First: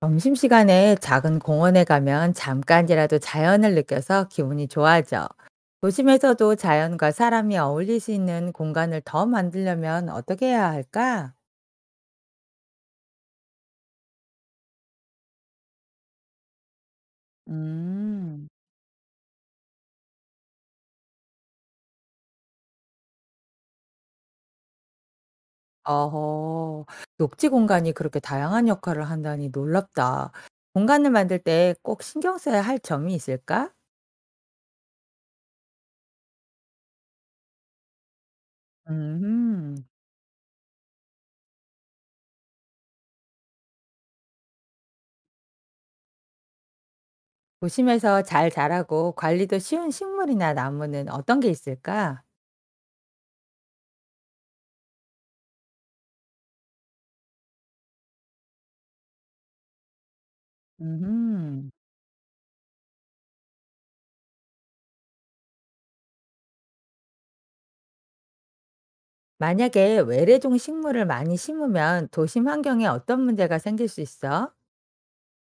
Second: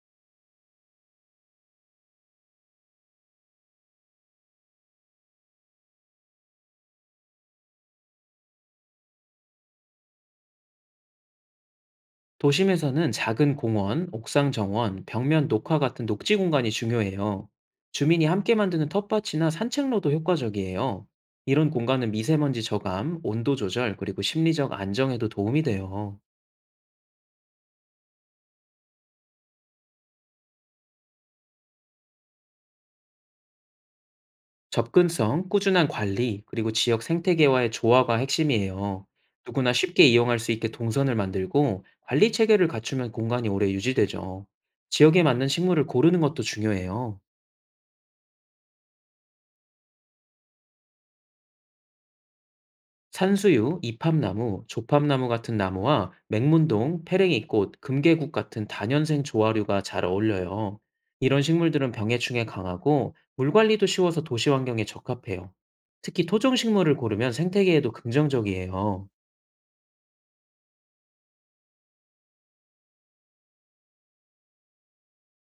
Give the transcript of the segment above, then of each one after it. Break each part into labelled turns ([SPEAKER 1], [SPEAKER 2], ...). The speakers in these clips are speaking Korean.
[SPEAKER 1] 점심시간에 작은 공원에 가면 잠깐이라도 자연을 느껴서 기분이 좋아져. 도심에서도 자연과 사람이 어울릴 수 있는 공간을 더 만들려면 어떻게 해야 할까?
[SPEAKER 2] 도심에서는 작은 공원, 옥상 정원, 벽면 녹화 같은 녹지 공간이 중요해요. 주민이
[SPEAKER 1] 음,
[SPEAKER 2] 함께 만드는 텃밭이나 산책로도 효과적이에요. 이런 공간은 미세먼지 저감, 온도 조절, 그리고 심리적 안정에도 도움이 돼요.
[SPEAKER 1] 어허, 녹지 공간이 그렇게 다양한 역할을 한다니 놀랍다. 공간을 만들 때 꼭 신경 써야 할 점이 있을까?
[SPEAKER 2] 접근성, 꾸준한 관리, 그리고 지역 생태계와의 조화가 핵심이에요. 누구나
[SPEAKER 1] 음.
[SPEAKER 2] 쉽게 이용할 수 있게 동선을 만들고 관리 체계를 갖추면 공간이 오래 유지되죠. 지역에 맞는 식물을 고르는 것도 중요해요.
[SPEAKER 1] 도심에서 잘 자라고 관리도 쉬운 식물이나 나무는 어떤 게 있을까?
[SPEAKER 2] 산수유, 이팝나무, 조팝나무 같은 나무와 맹문동, 페랭이꽃, 금계국 같은 다년생 조화류가 잘 어울려요. 이런
[SPEAKER 1] 음.
[SPEAKER 2] 식물들은 병해충에 강하고 물 관리도 쉬워서 도시 환경에 적합해요. 특히 토종 식물을 고르면 생태계에도 긍정적이에요.
[SPEAKER 1] 만약에 외래종 식물을 많이 심으면 도심 환경에 어떤 문제가 생길 수 있어?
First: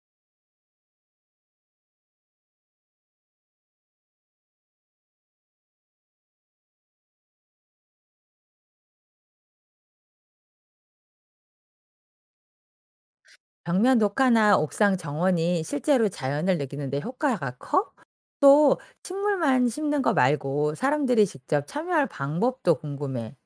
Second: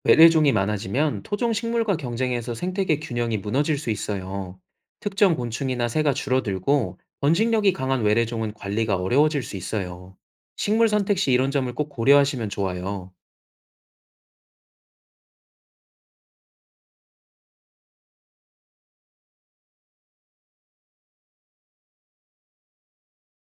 [SPEAKER 2] 외래종이 많아지면 토종 식물과 경쟁해서 생태계 균형이 무너질 수 있어요. 특정 곤충이나 새가 줄어들고 번식력이 강한 외래종은 관리가 어려워질 수 있어요. 식물 선택 시 이런 점을 꼭 고려하시면 좋아요.
[SPEAKER 1] 벽면 녹화나 옥상 정원이 실제로 자연을 느끼는데 효과가 커? 또 식물만 심는 거 말고 사람들이 직접 참여할 방법도 궁금해.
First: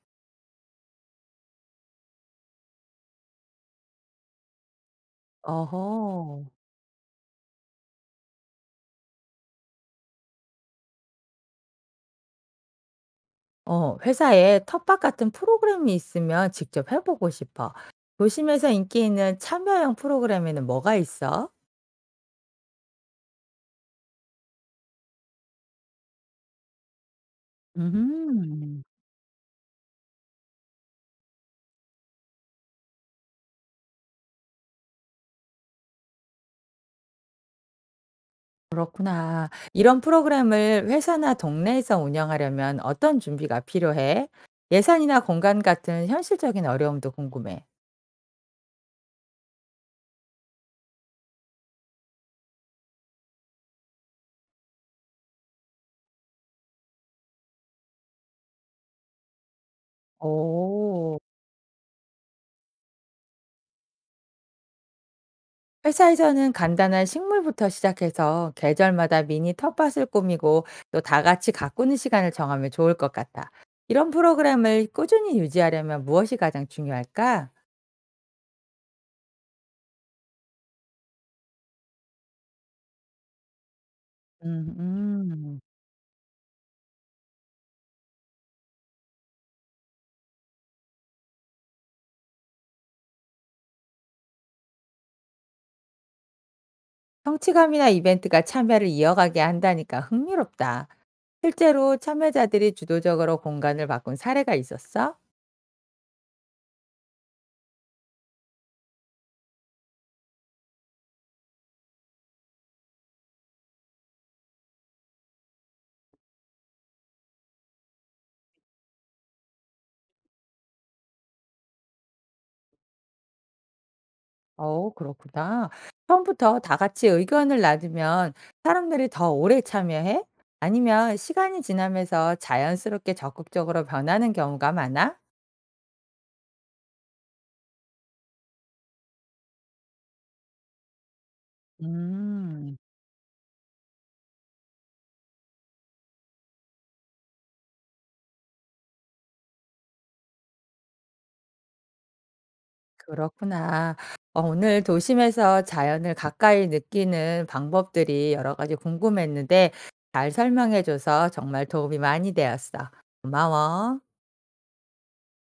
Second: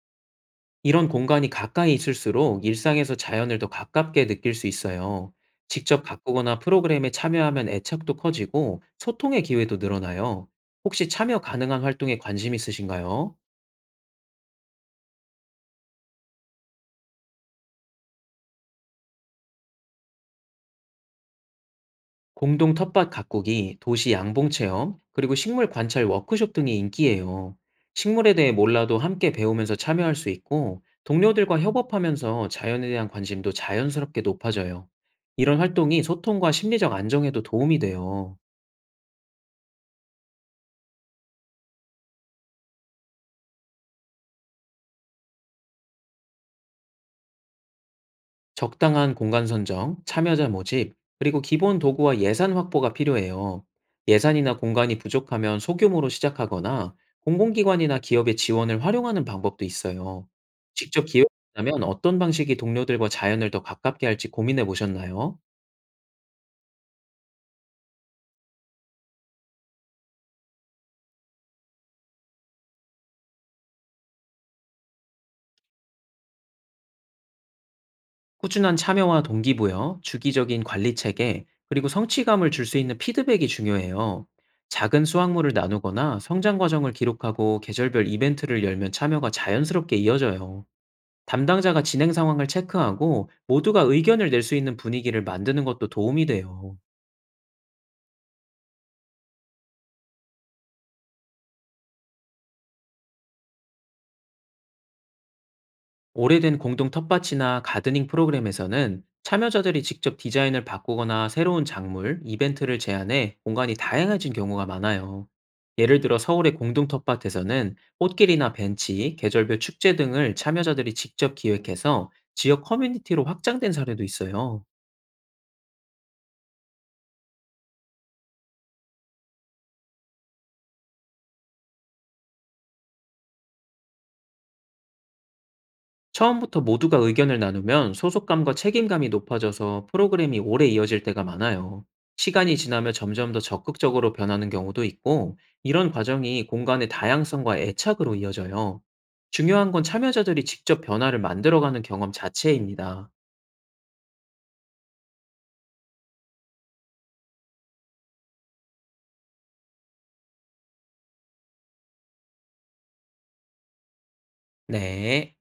[SPEAKER 2] 이런 공간이 가까이 있을수록 일상에서 자연을 더 가깝게 느낄 수 있어요. 직접
[SPEAKER 1] 어허.
[SPEAKER 2] 가꾸거나 프로그램에 참여하면 애착도 커지고 소통의 기회도 늘어나요. 혹시 참여 가능한 활동에 관심 있으신가요?
[SPEAKER 1] 어, 회사에 텃밭 같은 프로그램이 있으면 직접 해보고 싶어. 도심에서 인기 있는 참여형 프로그램에는 뭐가 있어?
[SPEAKER 2] 공동 텃밭 가꾸기, 도시 양봉 체험, 그리고 식물 관찰 워크숍 등이 인기예요. 식물에 대해
[SPEAKER 1] 음.
[SPEAKER 2] 몰라도 함께 배우면서 참여할 수 있고 동료들과 협업하면서 자연에 대한 관심도 자연스럽게 높아져요. 이런 활동이 소통과 심리적 안정에도 도움이 돼요.
[SPEAKER 1] 그렇구나. 이런 프로그램을 회사나 동네에서 운영하려면 어떤 준비가 필요해? 예산이나 공간 같은 현실적인 어려움도 궁금해.
[SPEAKER 2] 적당한 공간 선정, 참여자 모집, 그리고 기본 도구와 예산 확보가 필요해요. 예산이나 공간이 부족하면 소규모로 시작하거나 공공기관이나 기업의 지원을 활용하는 방법도 있어요. 직접
[SPEAKER 1] 오.
[SPEAKER 2] 기획한다면 어떤 방식이 동료들과 자연을 더 가깝게 할지 고민해 보셨나요?
[SPEAKER 1] 회사에서는 간단한 식물부터 시작해서 계절마다 미니 텃밭을 꾸미고 또 다 같이 가꾸는 시간을 정하면 좋을 것 같다. 이런 프로그램을 꾸준히 유지하려면 무엇이 가장 중요할까?
[SPEAKER 2] 꾸준한 참여와 동기부여, 주기적인 관리 체계, 그리고 성취감을 줄 수 있는 피드백이 중요해요.
[SPEAKER 1] 음,
[SPEAKER 2] 작은 수확물을
[SPEAKER 1] 음.
[SPEAKER 2] 나누거나 성장 과정을 기록하고 계절별 이벤트를 열면 참여가 자연스럽게 이어져요. 담당자가 진행 상황을 체크하고 모두가 의견을 낼 수 있는 분위기를 만드는 것도 도움이 돼요.
[SPEAKER 1] 성취감이나 이벤트가 참여를 이어가게 한다니까 흥미롭다. 실제로 참여자들이 주도적으로 공간을 바꾼 사례가 있었어?
[SPEAKER 2] 오래된 공동 텃밭이나 가드닝 프로그램에서는 참여자들이 직접 디자인을 바꾸거나 새로운 작물, 이벤트를 제안해 공간이 다양해진 경우가 많아요. 예를 들어 서울의 공동 텃밭에서는 꽃길이나 벤치, 계절별 축제 등을 참여자들이 직접 기획해서 지역 커뮤니티로 확장된 사례도 있어요.
[SPEAKER 1] 어, 그렇구나. 처음부터 다 같이 의견을 나누면 사람들이 더 오래 참여해? 아니면 시간이 지나면서 자연스럽게 적극적으로 변하는 경우가 많아?
[SPEAKER 2] 처음부터 모두가 의견을 나누면 소속감과 책임감이 높아져서 프로그램이 오래 이어질 때가 많아요. 시간이
[SPEAKER 1] 음,
[SPEAKER 2] 지나며 점점 더 적극적으로 변하는 경우도 있고, 이런 과정이 공간의 다양성과 애착으로 이어져요. 중요한 건 참여자들이 직접 변화를 만들어가는 경험 자체입니다.
[SPEAKER 1] 그렇구나. 어, 오늘 도심에서 자연을 가까이 느끼는 방법들이 여러 가지 궁금했는데 잘 설명해줘서 정말 도움이 많이 되었어. 고마워.
[SPEAKER 2] 네.